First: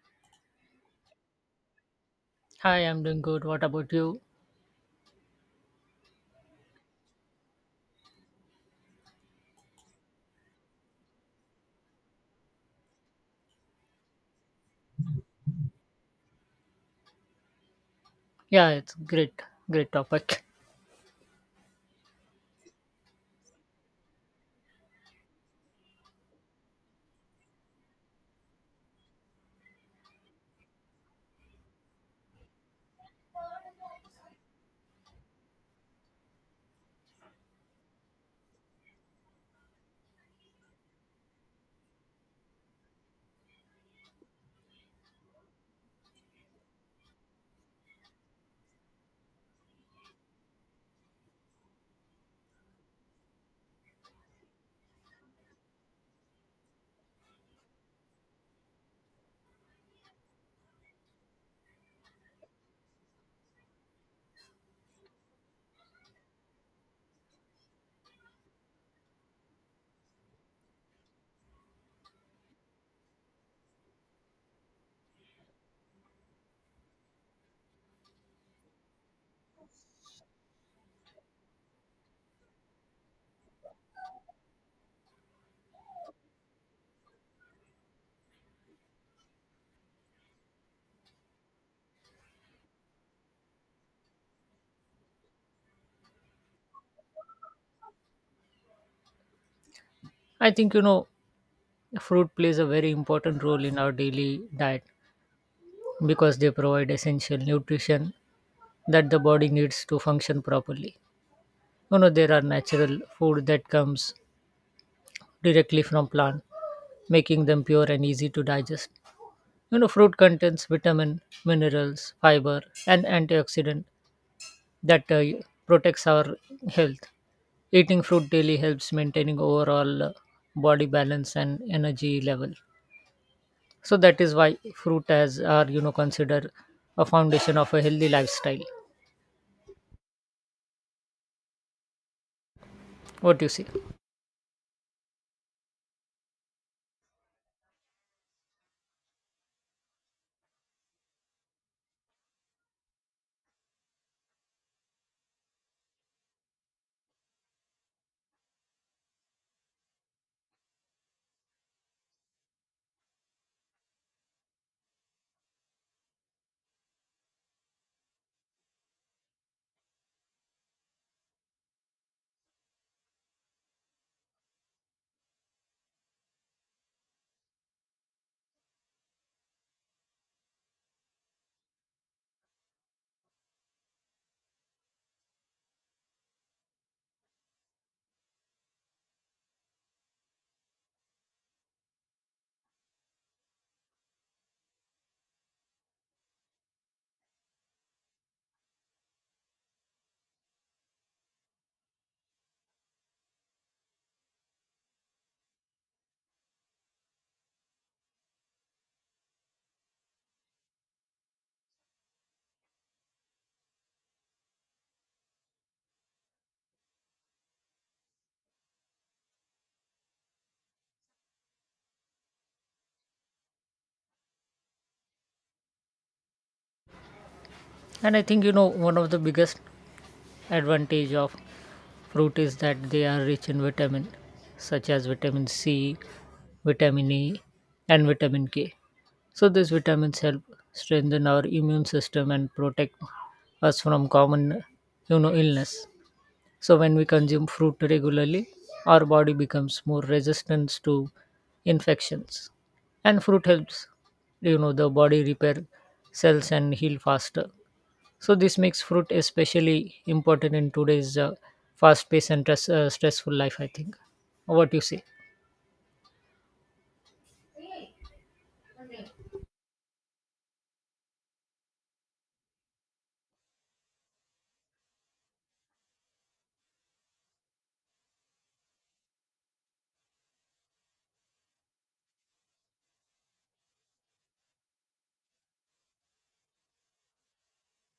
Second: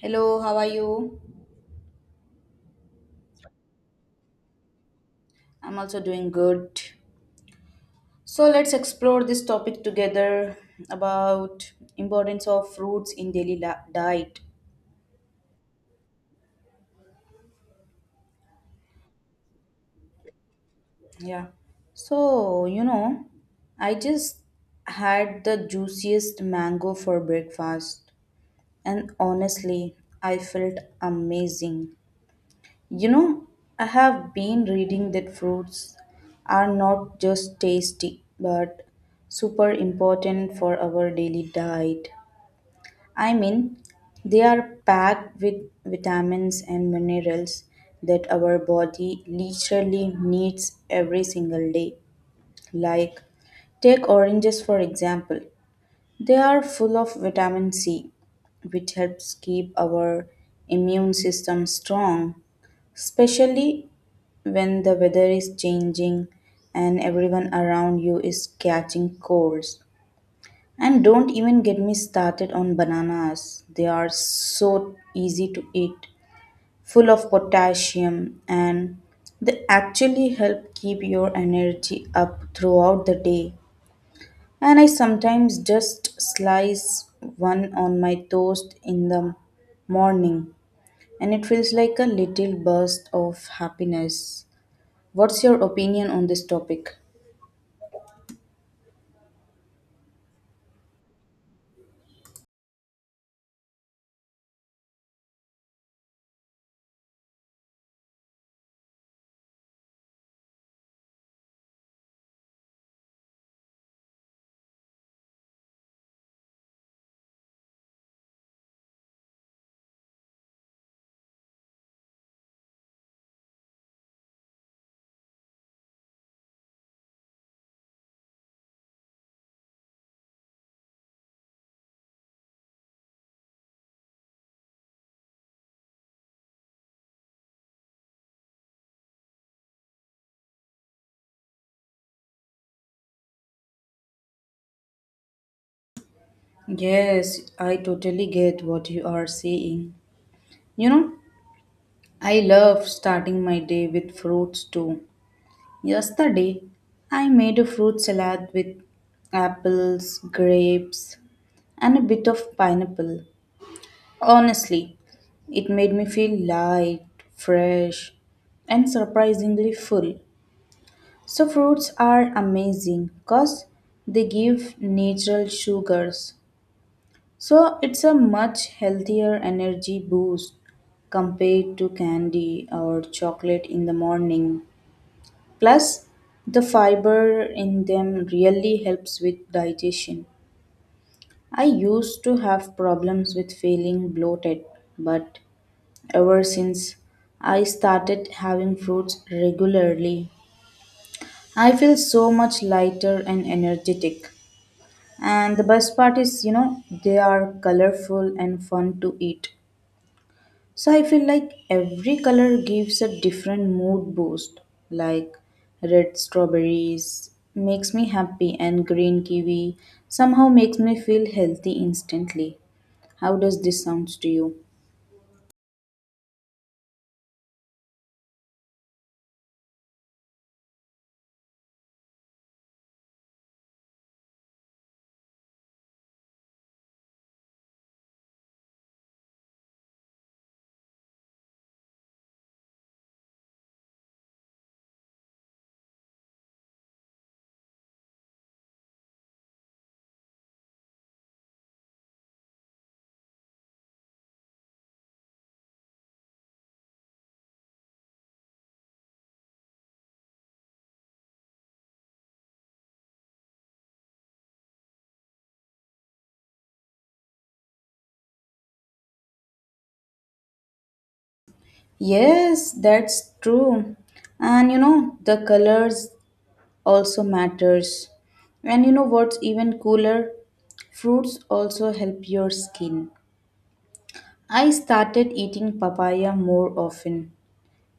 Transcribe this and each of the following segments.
Hello, how are you? Hi, I'm doing good. What about you? I'm also doing good. So let's explore this topic together about importance of fruits in daily diet. Yeah, it's great topic. Yeah. So, you know, I just had the juiciest mango for breakfast and honestly, I felt amazing. You know, I have been reading that fruits are not just tasty but super important for our daily diet. I mean, they are packed with vitamins and minerals that our body literally needs every single day. Like, take oranges for example. They are full of vitamin C, which helps keep our immune system strong, especially when the weather is changing and everyone around you is catching colds. And don't even get me started on bananas. They are so easy to eat, full of potassium, and they actually help keep your energy up throughout the day. And I sometimes just slice one on my toast in the morning, and it feels like a little burst of happiness. What's your opinion on this topic? I think fruit plays a very important role in our daily diet because they provide essential nutrition that the body needs to function properly. You know there are natural food that comes directly from plant, making them pure and easy to digest. You know fruit contains vitamin, minerals, fiber, and antioxidant that protects our health. Eating fruit daily helps maintaining overall body balance and energy level. So that is why fruit as are considered a foundation of a healthy lifestyle. What you see, Yes, I totally get what you are saying. You know, I love starting my day with fruits too. Yesterday, I made a fruit salad with apples, grapes, and a bit of pineapple. Honestly, it made me feel light, fresh, and surprisingly full. So, fruits are amazing because they give natural sugars. So, it's a much healthier energy boost compared to candy or chocolate in the morning. Plus, the fiber in them really helps with digestion. I used to have problems with feeling bloated, but ever since I started having fruits regularly, I feel so much lighter and energetic. And the best part is, you know, they are colorful and fun to eat. So I feel like every color gives a different mood boost. Like red strawberries makes me happy and green kiwi somehow makes me feel healthy instantly. How does this sound to you? and I think one of the biggest advantage of fruit is that they are rich in vitamin, such as vitamin C, vitamin E, and vitamin K. So these vitamins help strengthen our immune system and protect us from common illness. So when we consume fruit regularly, our body becomes more resistant to infections. And fruit helps the body repair cells and heal faster. So this makes fruit especially important in today's fast paced and stressful life I think. What you say? Yes, that's true. And you know, the colors also matters. And you know what's even cooler? Fruits also help your skin. I started eating papaya more often.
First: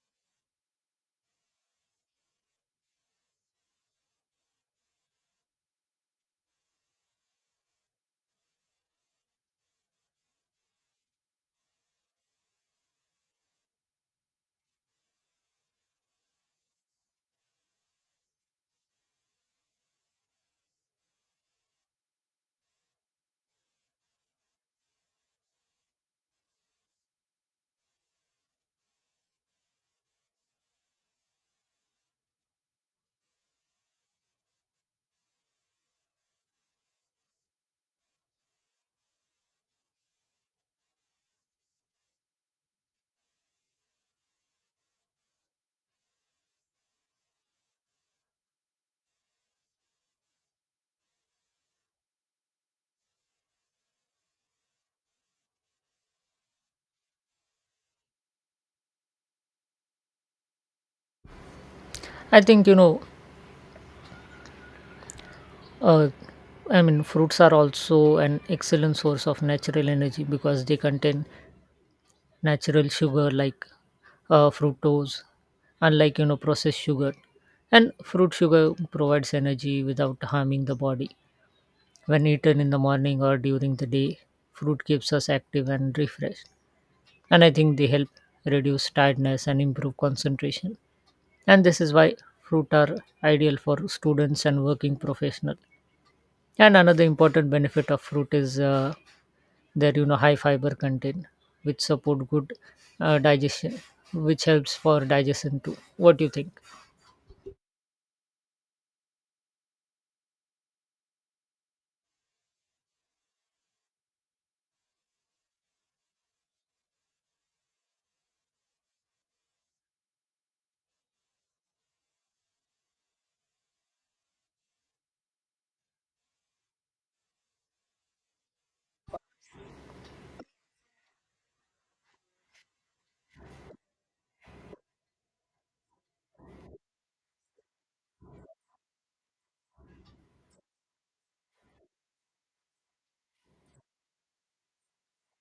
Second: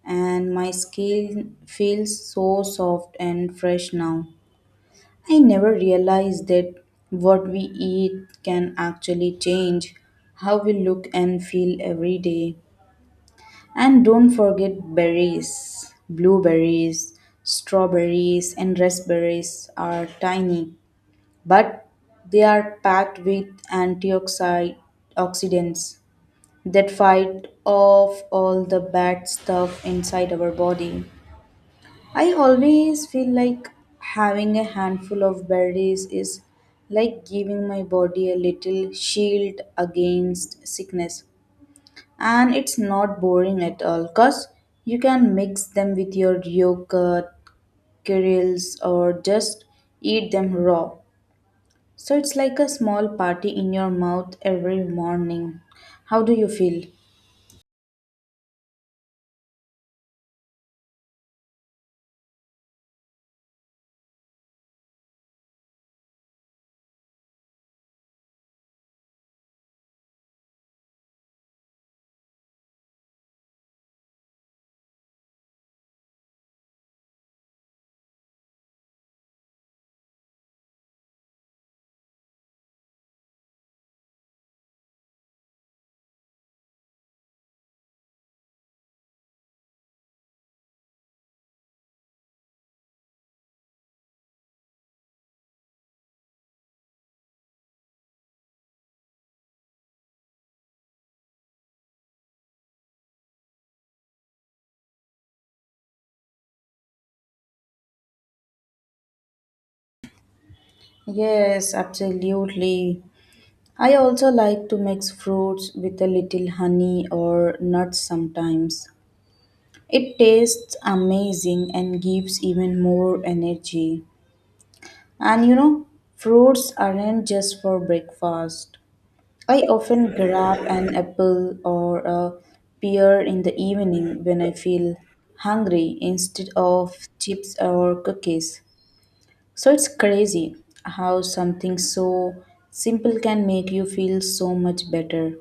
And my skin feels so soft and fresh now. I never realized that what we eat can actually change how we look and feel every day. And don't forget berries, blueberries, strawberries, and raspberries are tiny, but they are packed with antioxidant- oxidants that fight off all the bad stuff inside our body. I always feel like having a handful of berries is like giving my body a little shield against sickness. And it's not boring at all because you can mix them with your yogurt, kernels, or just eat them raw. So it's like a small party in your mouth every morning. How do you feel? I think Uh, I mean, fruits are also an excellent source of natural energy because they contain natural sugar like fructose, unlike processed sugar. And fruit sugar provides energy without harming the body. When eaten in the morning or during the day, fruit keeps us active and refreshed. And I think they help reduce tiredness and improve concentration. And this is why fruit are ideal for students and working professionals. And another important benefit of fruit is their high fiber content, which support good digestion, which helps for digestion too. What do you think? Yes, absolutely. I also like to mix fruits with a little honey or nuts sometimes. It tastes amazing and gives even more energy. And you know, fruits aren't just for breakfast. I often grab an apple or a pear in the evening when I feel hungry instead of chips or cookies. So it's crazy how something so simple can make you feel so much better.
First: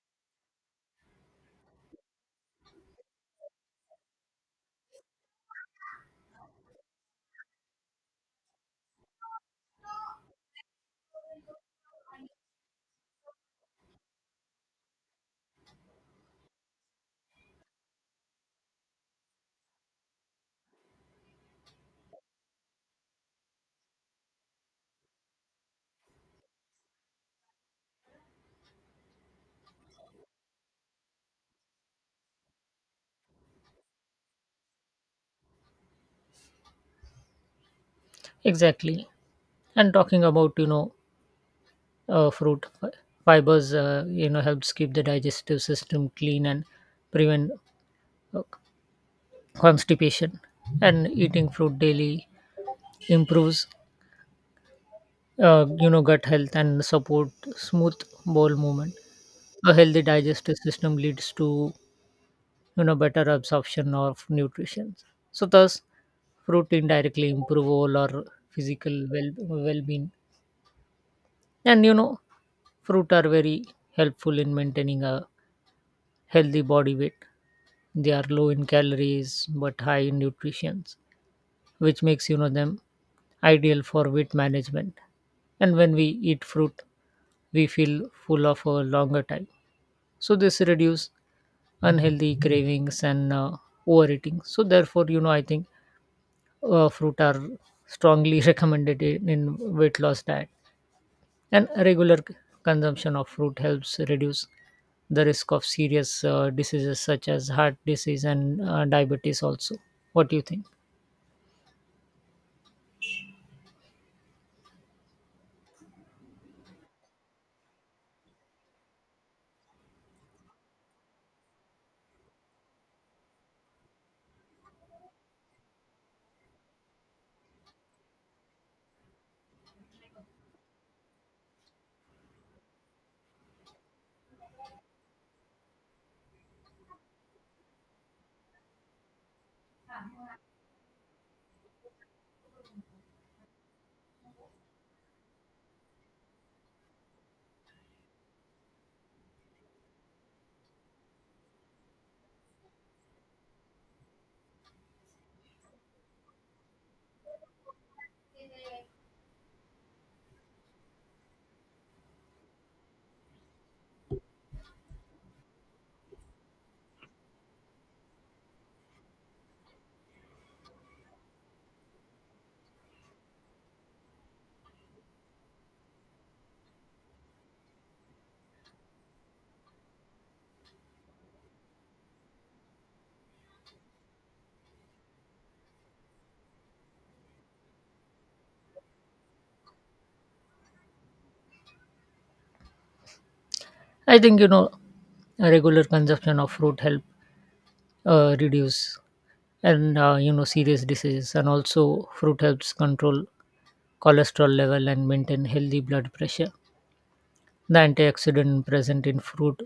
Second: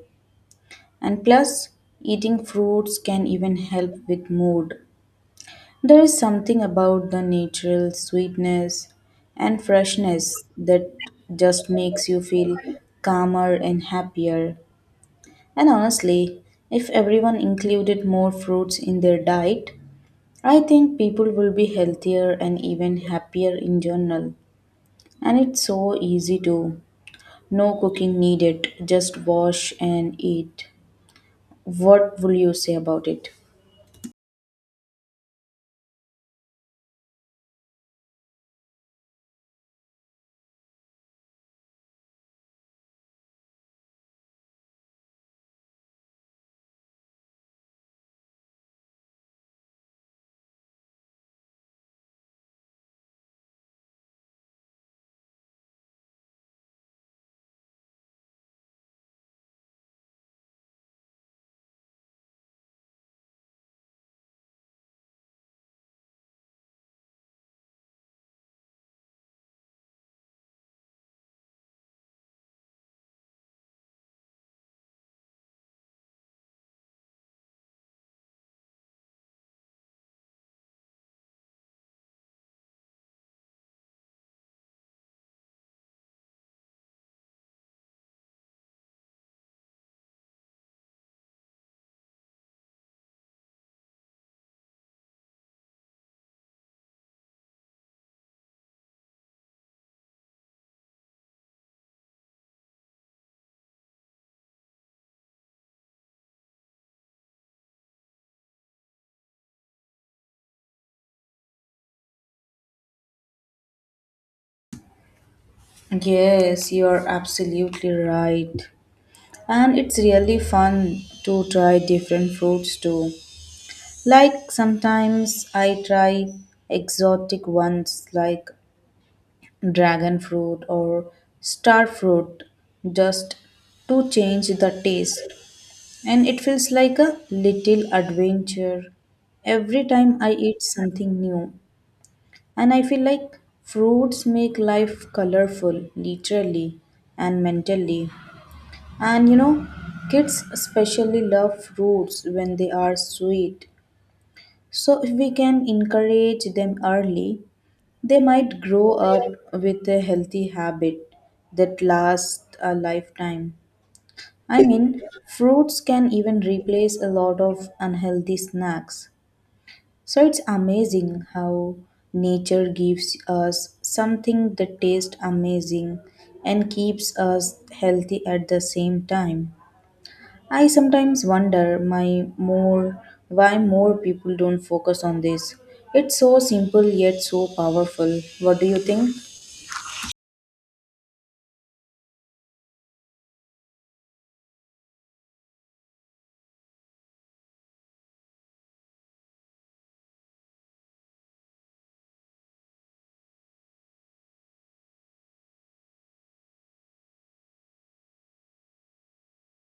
And plus, eating fruits can even help with mood. There is something about the natural sweetness and freshness that just makes you feel calmer and happier. And honestly, if everyone included more fruits in their diet, I think people will be healthier and even happier in general. And it's so easy to no cooking needed, just wash and eat. What will you say about it? Exactly. And talking about uh, fruit fi- fibers, helps keep the digestive system clean and prevent uh, constipation. And eating fruit daily improves gut health and support smooth bowel movement. A healthy digestive system leads to better absorption of nutrition, so thus fruit indirectly improve all our physical well-being. And fruit are very helpful in maintaining a healthy body weight. They are low in calories but high in nutrition, which makes them ideal for weight management. And when we eat fruit, we feel full of a longer time, so this reduce unhealthy cravings and overeating. So therefore I think fruit are strongly recommended in weight loss diet. And regular consumption of fruit helps reduce the risk of serious diseases such as heart disease and diabetes also. What do you think? Yes, you're absolutely right. And it's really fun to try different fruits too. Like sometimes I try exotic ones like dragon fruit or star fruit just to change the taste. And it feels like a little adventure every time I eat something new. And I feel like fruits make life colorful, literally and mentally. And you know, kids especially love fruits when they are sweet. So, if we can encourage them early, they might grow up with a healthy habit that lasts a lifetime. I mean, fruits can even replace a lot of unhealthy snacks. So, it's amazing how nature gives us something that tastes amazing and keeps us healthy at the same time. I sometimes wonder my more why more people don't focus on this. It's so simple yet so powerful. What do you think? I think a regular consumption of fruit help reduce and serious diseases, and also fruit helps control cholesterol level and maintain healthy blood pressure. The antioxidant present in fruit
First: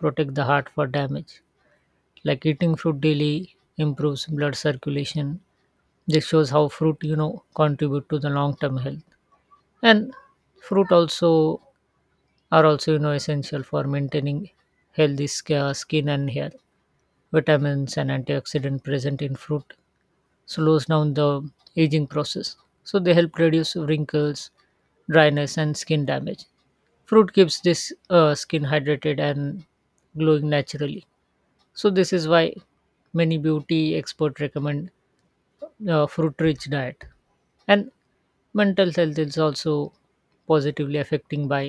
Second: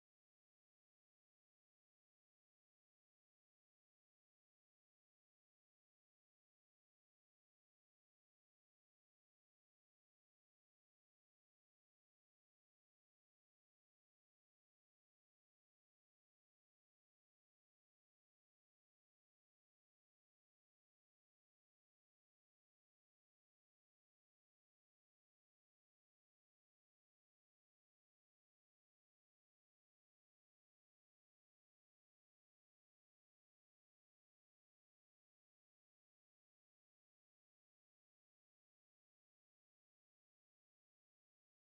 protect the heart for damage. Like eating fruit daily improves blood circulation. This shows how fruit contribute to the long term health. And fruit also are also essential for maintaining healthy skin and hair. Vitamins and antioxidant present in fruit slows down the aging process, so they help reduce wrinkles, dryness and skin damage. Fruit keeps this skin hydrated and glowing naturally. So this is why many beauty experts recommend fruit rich diet. And mental health is also positively affecting by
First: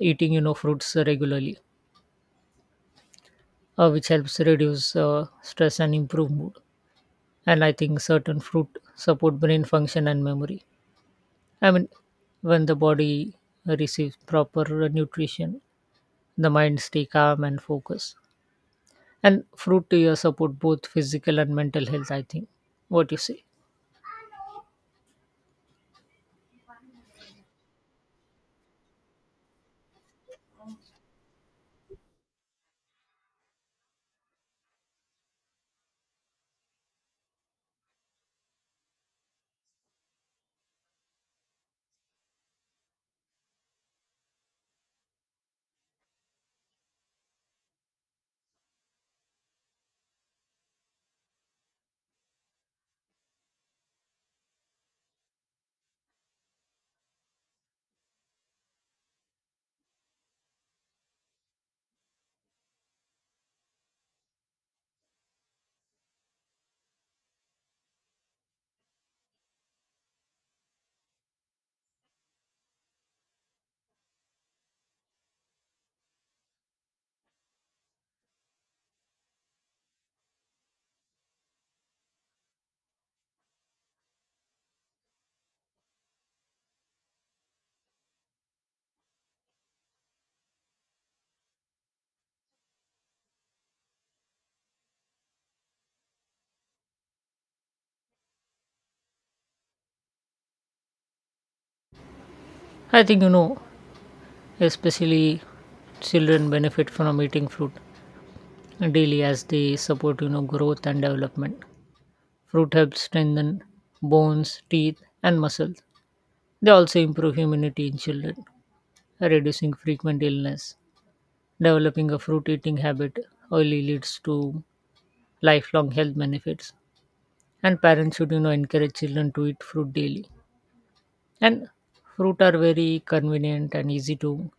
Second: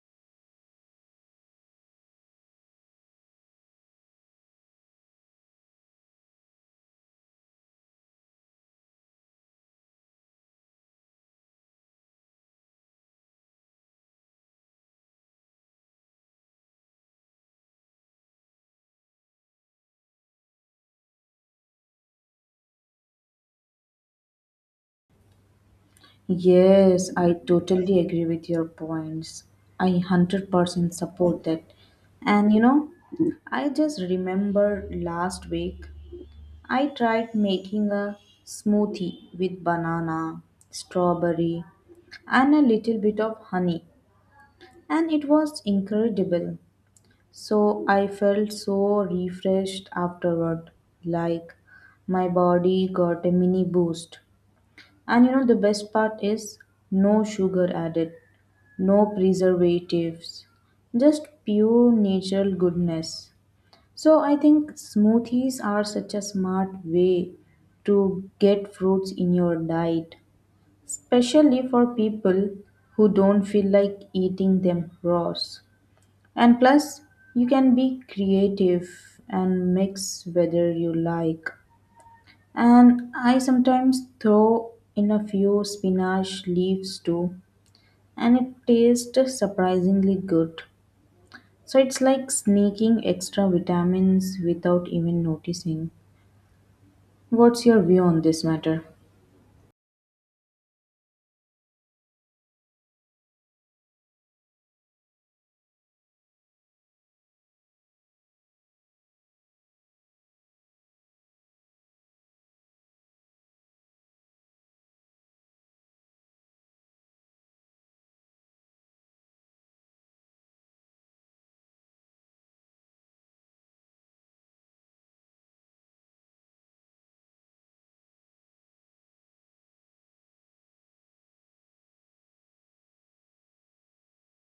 eating fruits regularly, which helps reduce stress and improve mood. And I think certain fruit support brain function and memory. I mean, when the body receives proper nutrition, the mind stay calm and focus. And fruit support both physical and mental health I think. What you say? Yes, I totally agree with your points. I 100% support that. And you know, I just remember last week I tried making a smoothie with banana, strawberry, and a little bit of honey, and it was incredible. So I felt so refreshed afterward, like my body got a mini boost. And you know, the best part is no sugar added, no preservatives, just pure natural goodness. So I think smoothies are such a smart way to get fruits in your diet, especially for people who don't feel like eating them raw. And plus, you can be creative and mix whether you like. And I sometimes throw in a few spinach leaves too, and it tastes surprisingly good. So it's like sneaking extra vitamins without even noticing. What's your view on this matter? I think especially children benefit from eating fruit daily as they support growth and development. Fruit helps strengthen bones, teeth and muscles. They also improve immunity in children, reducing frequent illness. Developing a fruit eating habit early leads to lifelong health benefits. And parents should encourage children to eat fruit daily. And fruit are very convenient and easy to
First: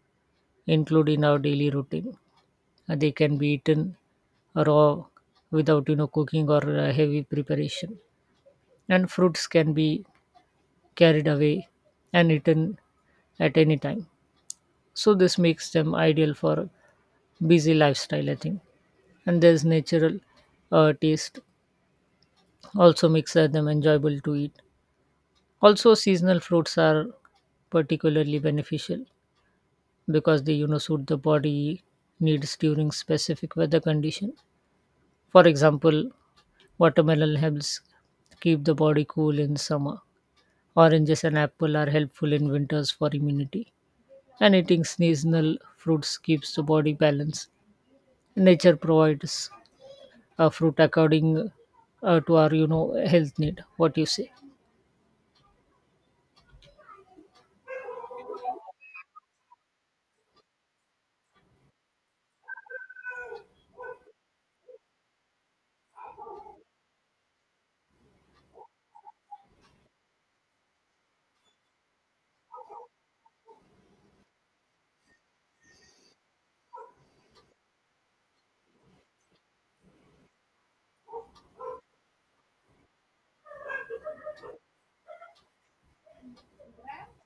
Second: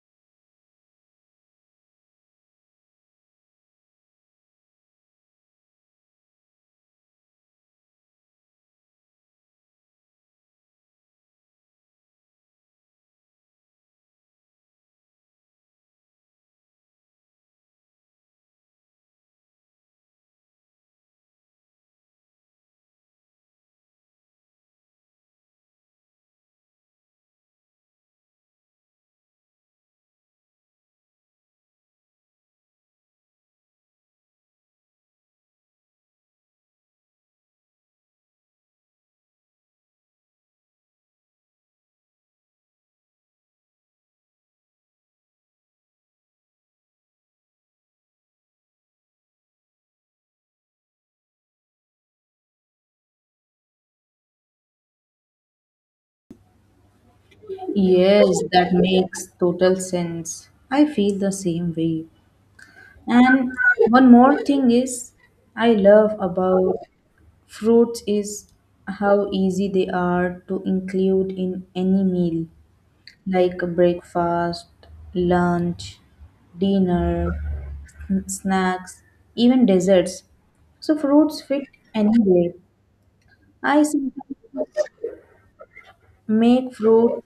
include in our daily routine. They can be eaten raw without cooking or heavy preparation. And fruits can be carried away and eaten at any time, so this makes them ideal for busy lifestyle I think. And there's natural taste also makes them enjoyable to eat. Also seasonal fruits are particularly beneficial because they suit the body needs during specific weather condition. For example, watermelon helps keep the body cool in summer. Oranges and apple are helpful in winters for immunity. And eating seasonal fruits keeps the body balanced. Nature provides fruit according to our health need. What you say? Yes, that makes total sense. I feel the same way. And one more thing is, I love about fruits is how easy they are to include in any meal, like breakfast, lunch, dinner, snacks, even desserts. So fruits fit anywhere. I sometimes make fruit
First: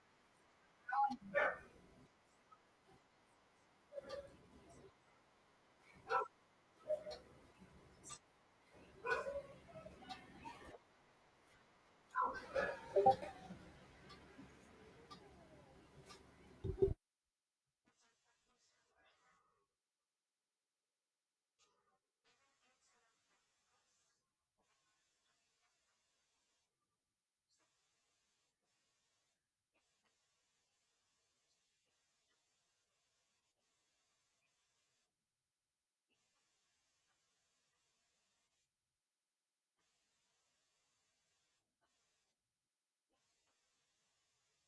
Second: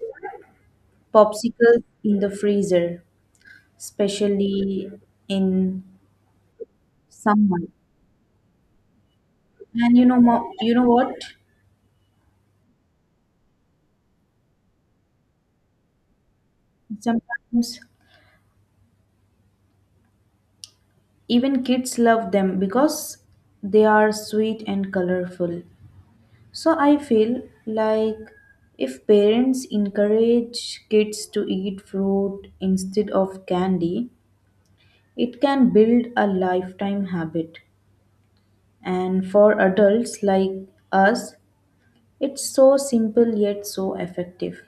popsicles in the freezer, especially in summer. And you know, you know what? Sometimes even kids love them because they are sweet and colorful. So I feel like if parents encourage kids to eat fruit instead of candy, it can build a lifetime habit. And for adults like us, it's so simple yet so effective.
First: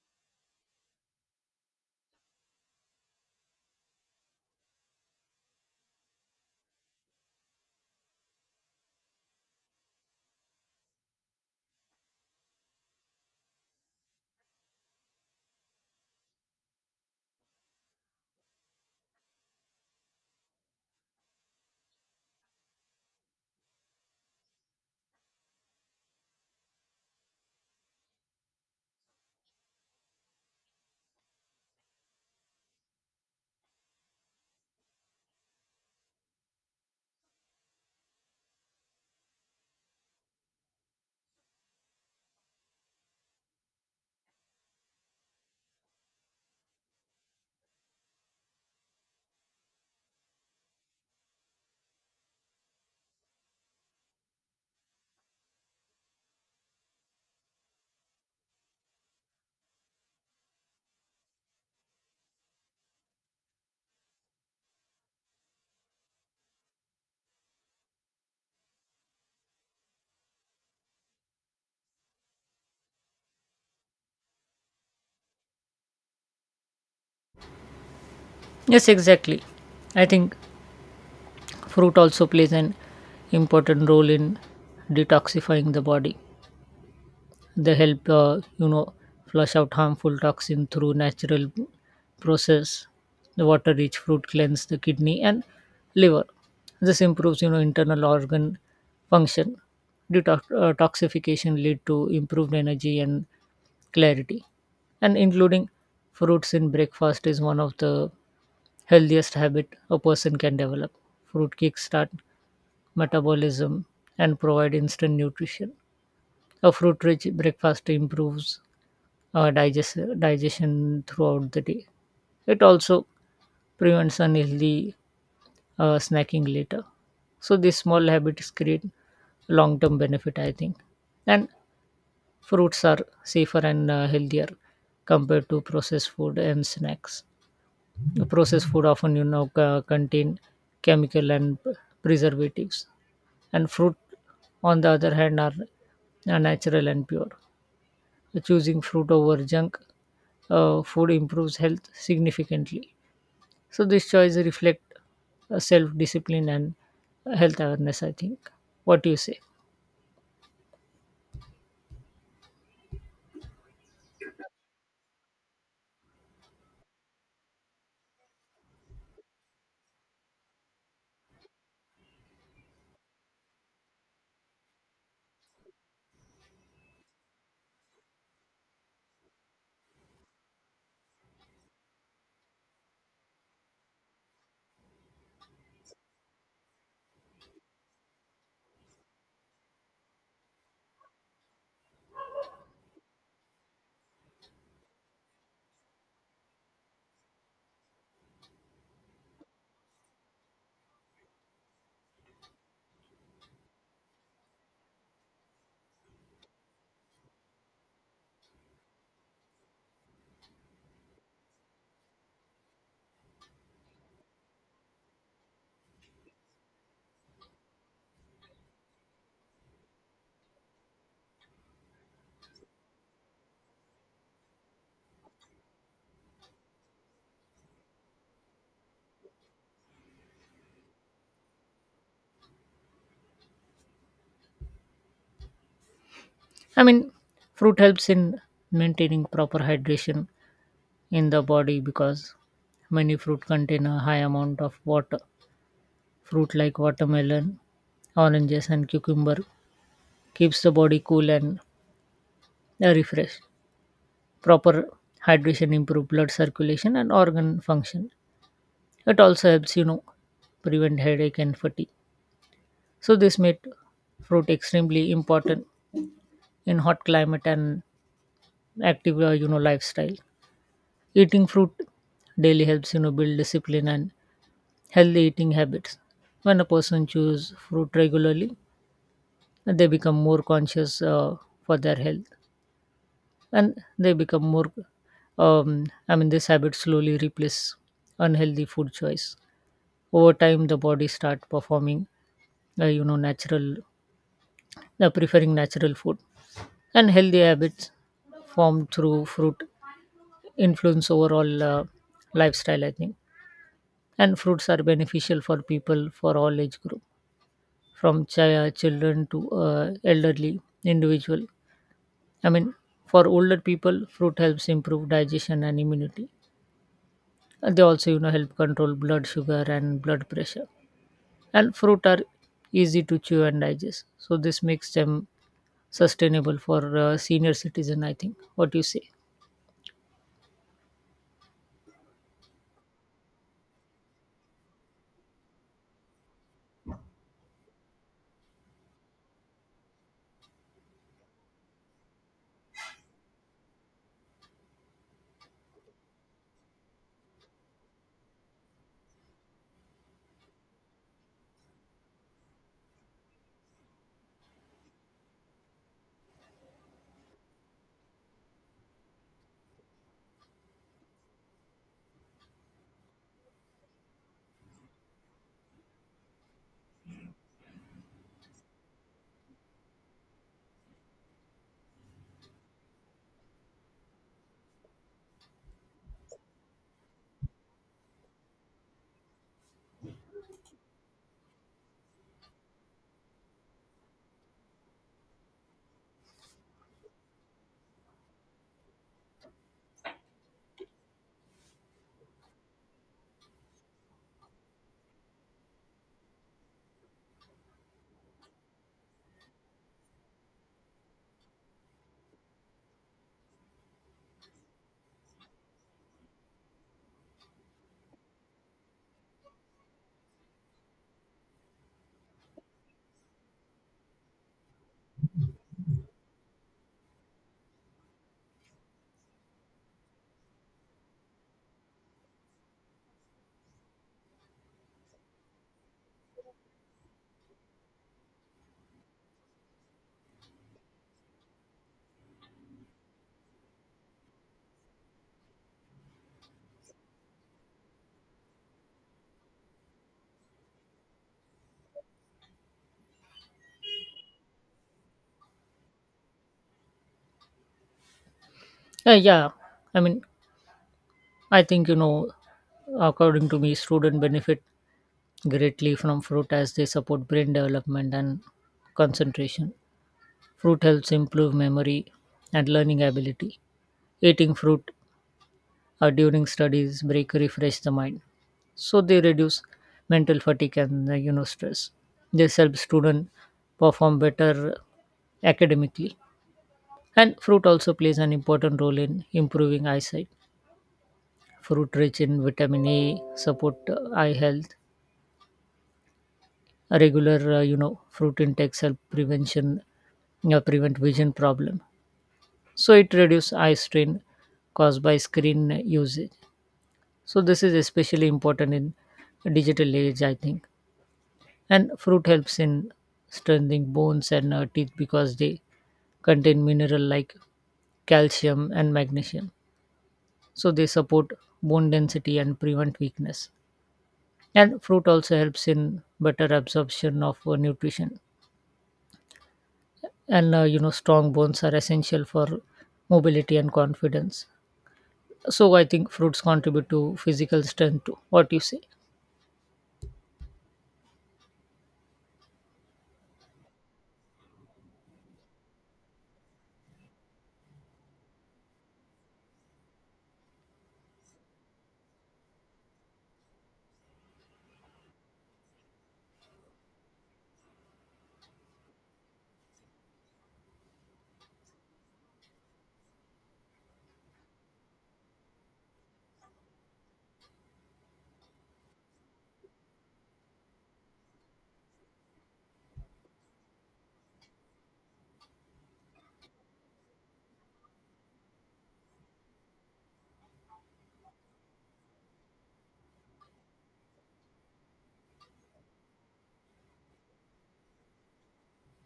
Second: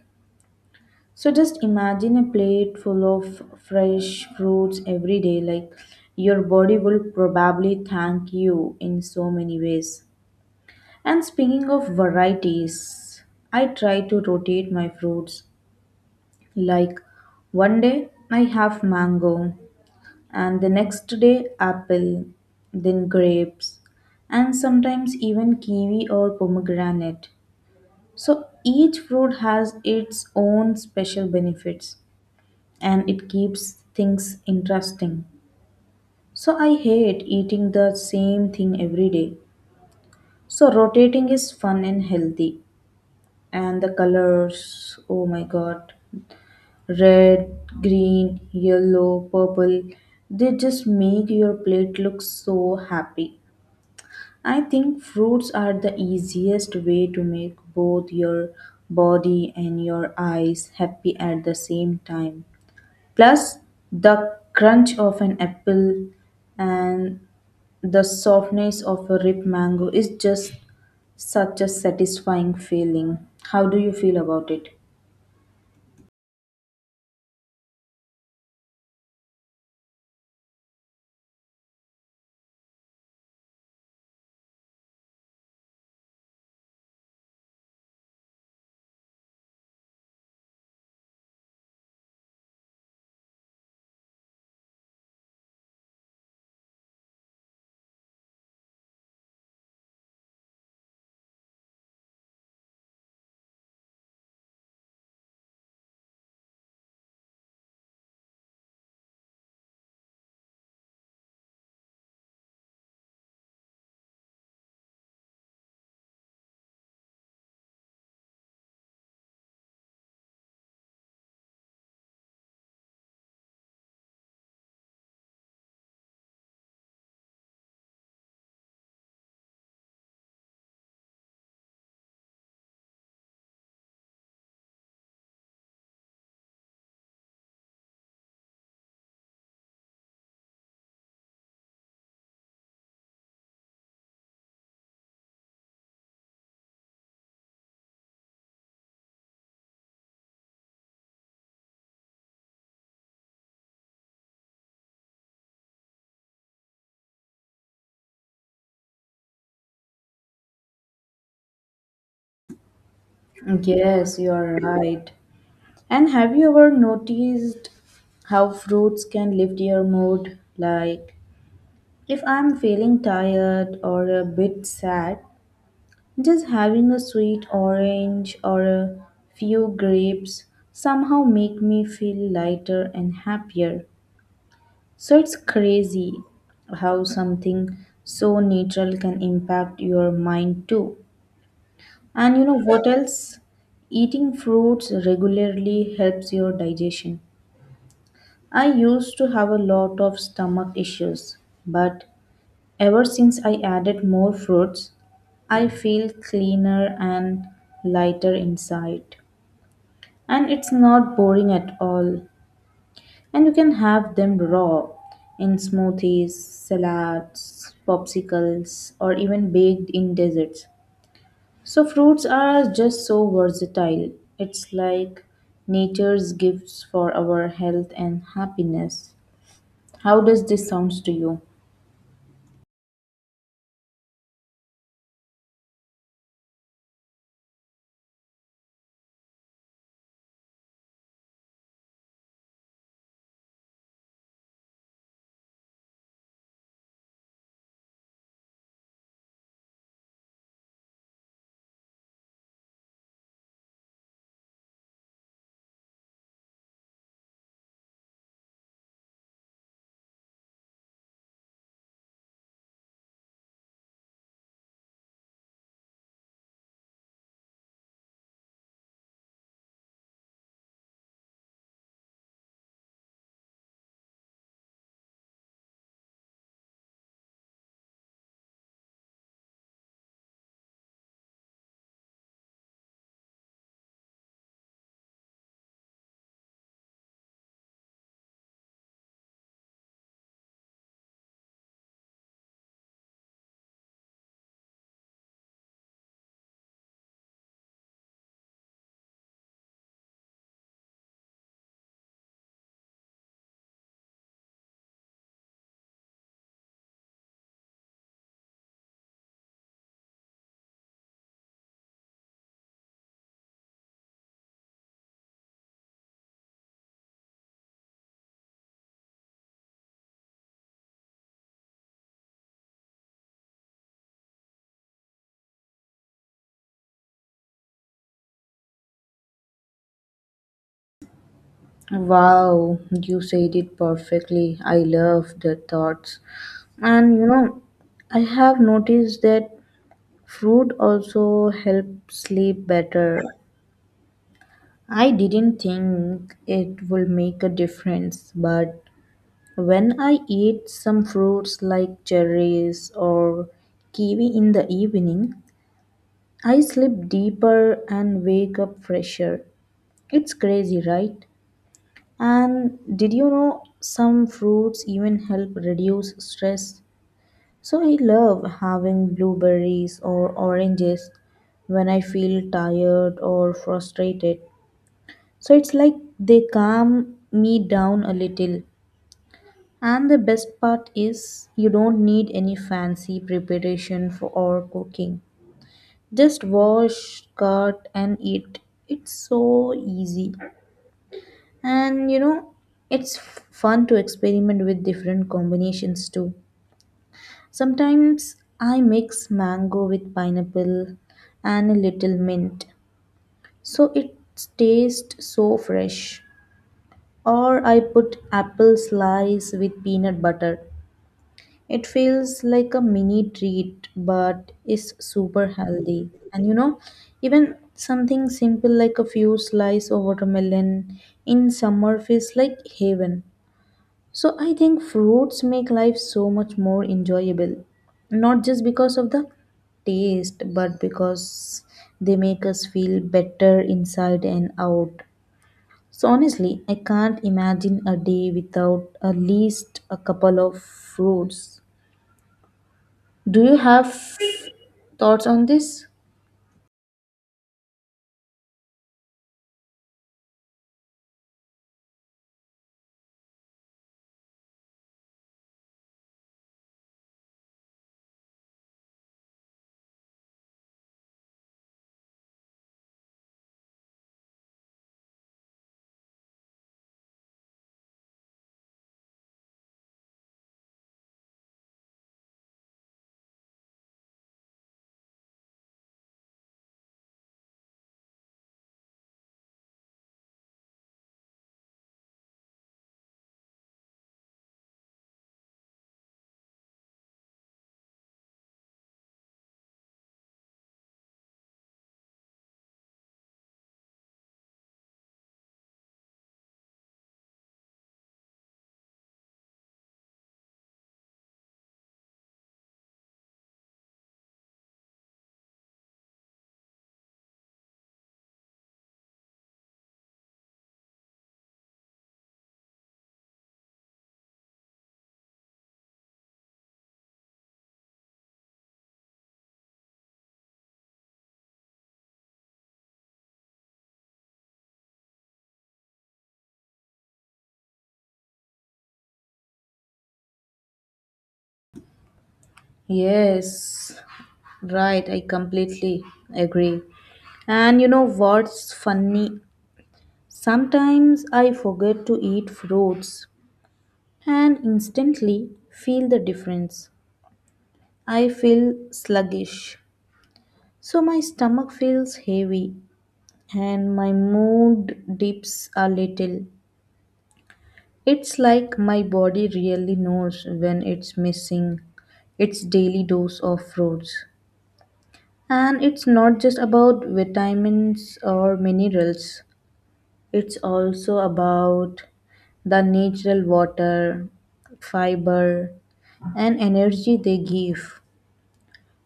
So just imagine a plate full of fresh fruits every day. Like your body will probably thank you in so many ways. And speaking of varieties, I try to rotate my fruits. Like one day I have mango, and the next day apple, then grapes, and sometimes even kiwi or pomegranate. So each fruit has its own special benefits and it keeps things interesting. So I hate eating the same thing every day. So rotating is fun and healthy. And the colors, oh my god, red, green, yellow, purple, they just make your plate look so happy. I think fruits are the easiest way to make both your body and your eyes happy at the same time. Plus, the crunch of an apple and the softness of a ripe mango is just such a satisfying feeling. How do you feel about it? Yes, exactly. I think fruit also plays an important role in detoxifying the body. They help, flush out harmful toxin through natural process. The water-rich fruit cleanse the kidney and liver. This improves, internal organ function. Toxification lead to improved energy and clarity. And including fruits in breakfast is one of the healthiest habit a person can develop. Fruit kickstart metabolism and provide instant nutrition. A fruit-rich breakfast improves digestion throughout the day. It also prevents unhealthy snacking later. So these small habits create long-term benefit, I think. And fruits are safer and healthier compared to processed food and snacks. The processed food often, contain chemical and preservatives, and fruit, on the other hand, are natural and pure. Choosing fruit over junk food improves health significantly. So this choice reflect self-discipline and health awareness, I think. What do you say? Yes, you're right. And have you ever noticed how fruits can lift your mood? Like, if I'm feeling tired or a bit sad, just having a sweet orange or a few grapes somehow make me feel lighter and happier. So it's crazy how something so natural can impact your mind too. And you know what else? Eating fruits regularly helps your digestion. I used to have a lot of stomach issues, but ever since I added more fruits, I feel cleaner and lighter inside. And it's not boring at all. And you can have them raw in smoothies, salads, popsicles, or even baked in desserts. So, fruits are just so versatile. It's like nature's gifts for our health and happiness. How does this sound to you? I mean, fruit helps in maintaining proper hydration in the body because many fruit contain a high amount of water. Fruit like watermelon, oranges, and cucumber keeps the body cool and refreshed. Proper hydration improve blood circulation and organ function. It also helps, prevent headache and fatigue. So this made fruit extremely important in hot climate and active, lifestyle. Eating fruit daily helps, build discipline and healthy eating habits. When a person choose fruit regularly, they become more conscious for their health, and they become more. I mean, this habit slowly replace unhealthy food choice. Over time, the body start performing, natural preferring natural food. And healthy habits formed through fruit influence overall lifestyle I think. And fruits are beneficial for people for all age group, from children to elderly individual. I mean, for older people fruit helps improve digestion and immunity. And they also help control blood sugar and blood pressure. And fruit are easy to chew and digest, so this makes them sustainable for senior citizen I think. What do you say? Wow, you said it perfectly. I love the thoughts. And you know, I have noticed that fruit also helps sleep better. I didn't think it will make a difference, but when I eat some fruits like cherries or kiwi in the evening, I sleep deeper and wake up fresher. It's crazy, right? And did you know some fruits even help reduce stress? So I love having blueberries or oranges when I feel tired or frustrated. So it's like they calm me down a little. And the best part is you don't need any fancy preparation for or cooking. Just wash, cut and eat. It's so easy. And you know, it's fun to experiment with different combinations too. Sometimes I mix mango with pineapple and a little mint, so it tastes so fresh. Or I put apple slice with peanut butter. It feels like a mini treat but is super healthy. And you know, even something simple like a few slice of watermelon in summer feels like heaven. So I think fruits make life so much more enjoyable, not just because of the taste, but because they make us feel better inside and out. So honestly, I can't imagine a day without at least a couple of fruits. Do you have thoughts on this? Yeah, I mean, I think, according to me, students benefit greatly from fruit as they support brain development and concentration. Fruit helps improve memory and learning ability. Eating fruit during studies break refresh the mind. So they reduce mental fatigue and, stress. This helps student perform better academically. And fruit also plays an important role in improving eyesight. Fruit rich in vitamin A support eye health. A regular fruit intakes help prevent vision problem. So it reduce eye strain caused by screen usage. So this is especially important in digital age I think. And fruit helps in strengthening bones and teeth because they contain mineral like calcium and magnesium. So they support bone density and prevent weakness. And fruit also helps in better absorption of nutrition. And strong bones are essential for mobility and confidence. So I think fruits contribute to physical strength too. What you say? Yes, right, I completely agree. And you know what's funny? Sometimes I forget to eat fruits and instantly feel the difference. I feel sluggish. So my stomach feels heavy and my mood dips a little. It's like my body really knows when it's missing its daily dose of fruits. And it's not just about vitamins or minerals, it's also about the natural water, fiber, and energy they give.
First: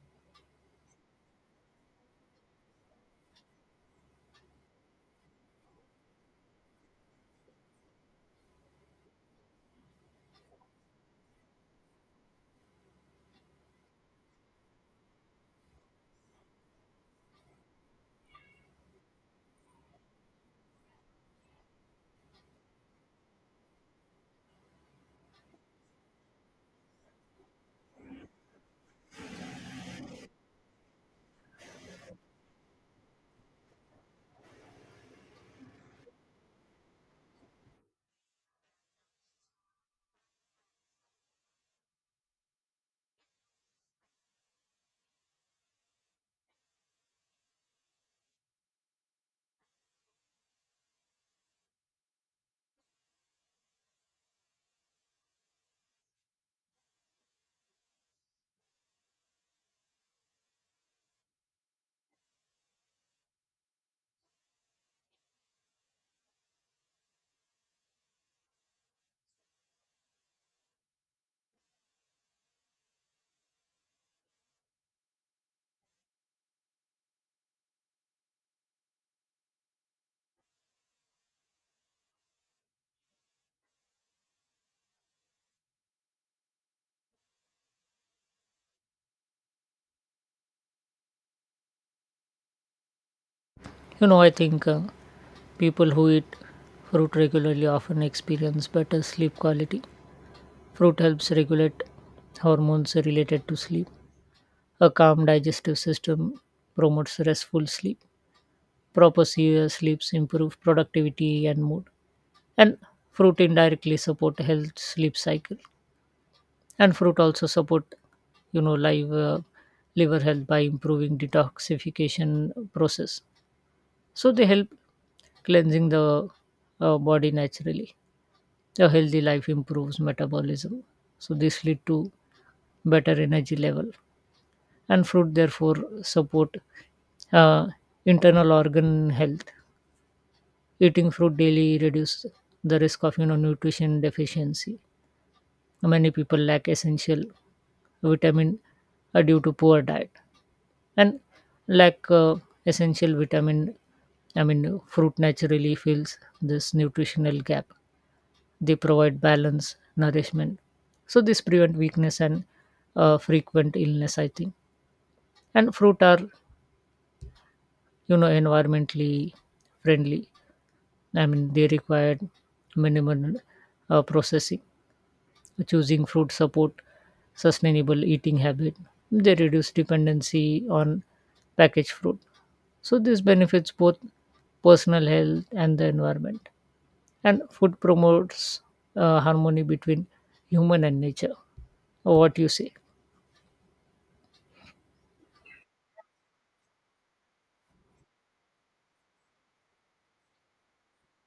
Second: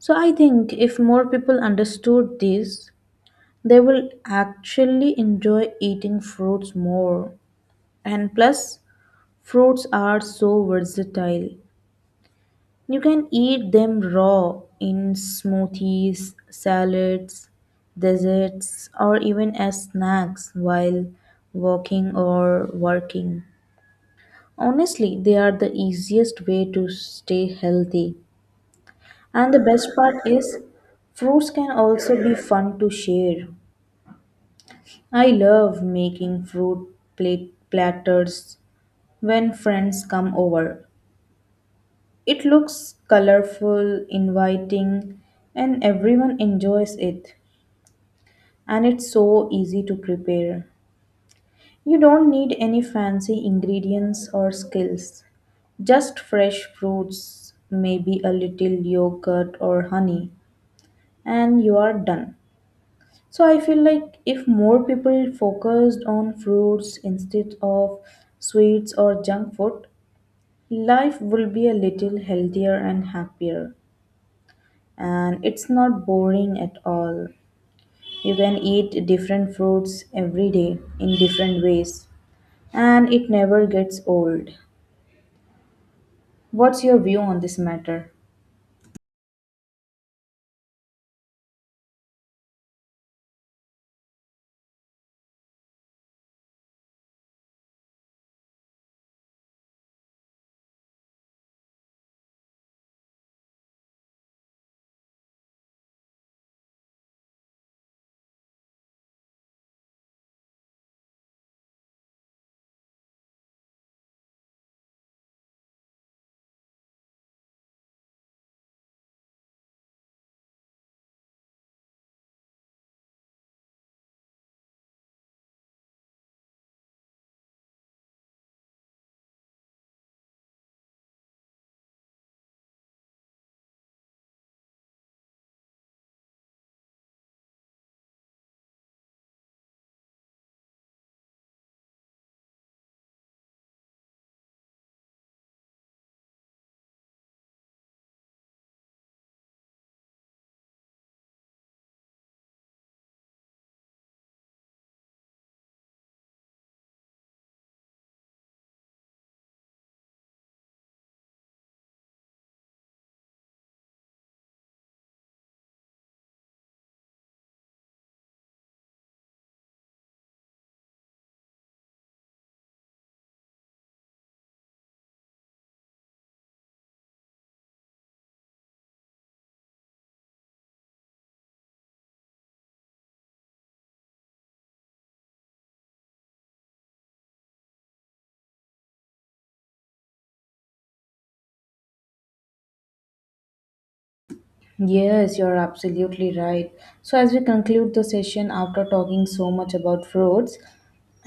So I think if more people understood this, they will actually enjoy eating fruits more. And plus, fruits are so versatile. You can eat them raw in smoothies, salads, desserts, or even as snacks while walking or working. Honestly, they are the easiest way to stay healthy. And the best part is, fruits can also be fun to share. I love making fruit plate platters when friends come over. It looks colorful, inviting, and everyone enjoys it. And it's so easy to prepare. You don't need any fancy ingredients or skills. Just fresh fruits, maybe a little yogurt or honey, and you are done. So I feel like if more people focused on fruits instead of sweets or junk food, life will be a little healthier and happier. And it's not boring at all. You can eat different fruits every day in different ways, and it never gets old. What's your view on this matter? You know, I think people who eat fruit regularly often experience better sleep quality. Fruit helps regulate hormones related to sleep. A calm digestive system promotes restful sleep. Proper serious sleeps improve productivity and mood. And fruit indirectly support health sleep cycle. And fruit also support you know live uh, liver health by improving detoxification process. So they help cleansing the body naturally. A healthy life improves metabolism, so this lead to better energy level. And fruit therefore support uh, internal organ health. Eating fruit daily reduce the risk of nutrition deficiency. Many people lack essential vitamin due to poor diet and lack essential vitamin. I mean, fruit naturally fills this nutritional gap. They provide balance, nourishment. So this prevent weakness and frequent illness, I think. And fruit are, environmentally friendly. I mean, they require minimal processing. Choosing fruit support sustainable eating habit. They reduce dependency on packaged fruit, so this benefits both personal health and the environment. And food promotes harmony between human and nature. What you say? Yes, you're absolutely right. So, as we conclude the session after talking so much about fruits,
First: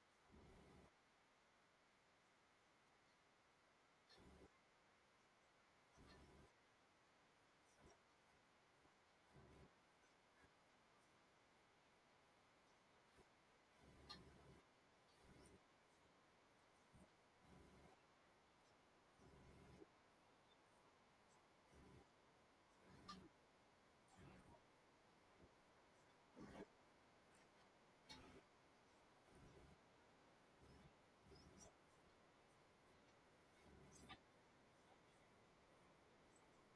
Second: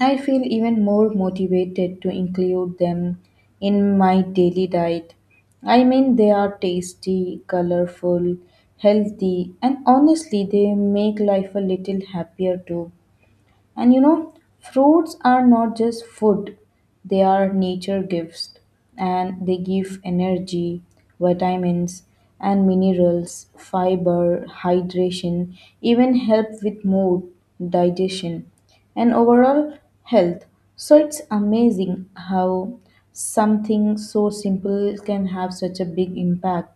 I feel even more motivated to include them in my daily diet. I mean, they are tasty, colorful, healthy, and honestly, they make life a little happier too. And you know, fruits are not just food, they are nature gifts and they give energy, vitamins, and minerals, fiber, hydration, even help with mood, digestion, and overall health. So it's amazing how something so simple can have such a big impact.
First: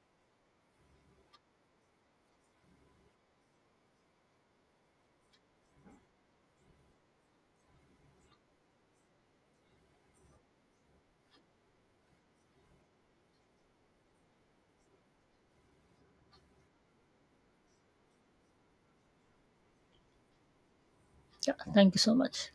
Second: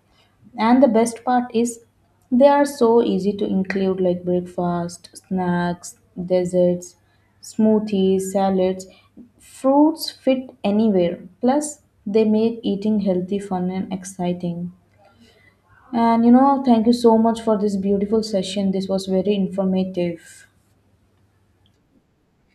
And the best part is they are so easy to include like breakfast, snacks, desserts, smoothies, salads. Fruits fit anywhere. Plus, they make eating healthy fun and exciting. And you know, thank you so much for this beautiful session. This was very informative. Yeah, thank you so much.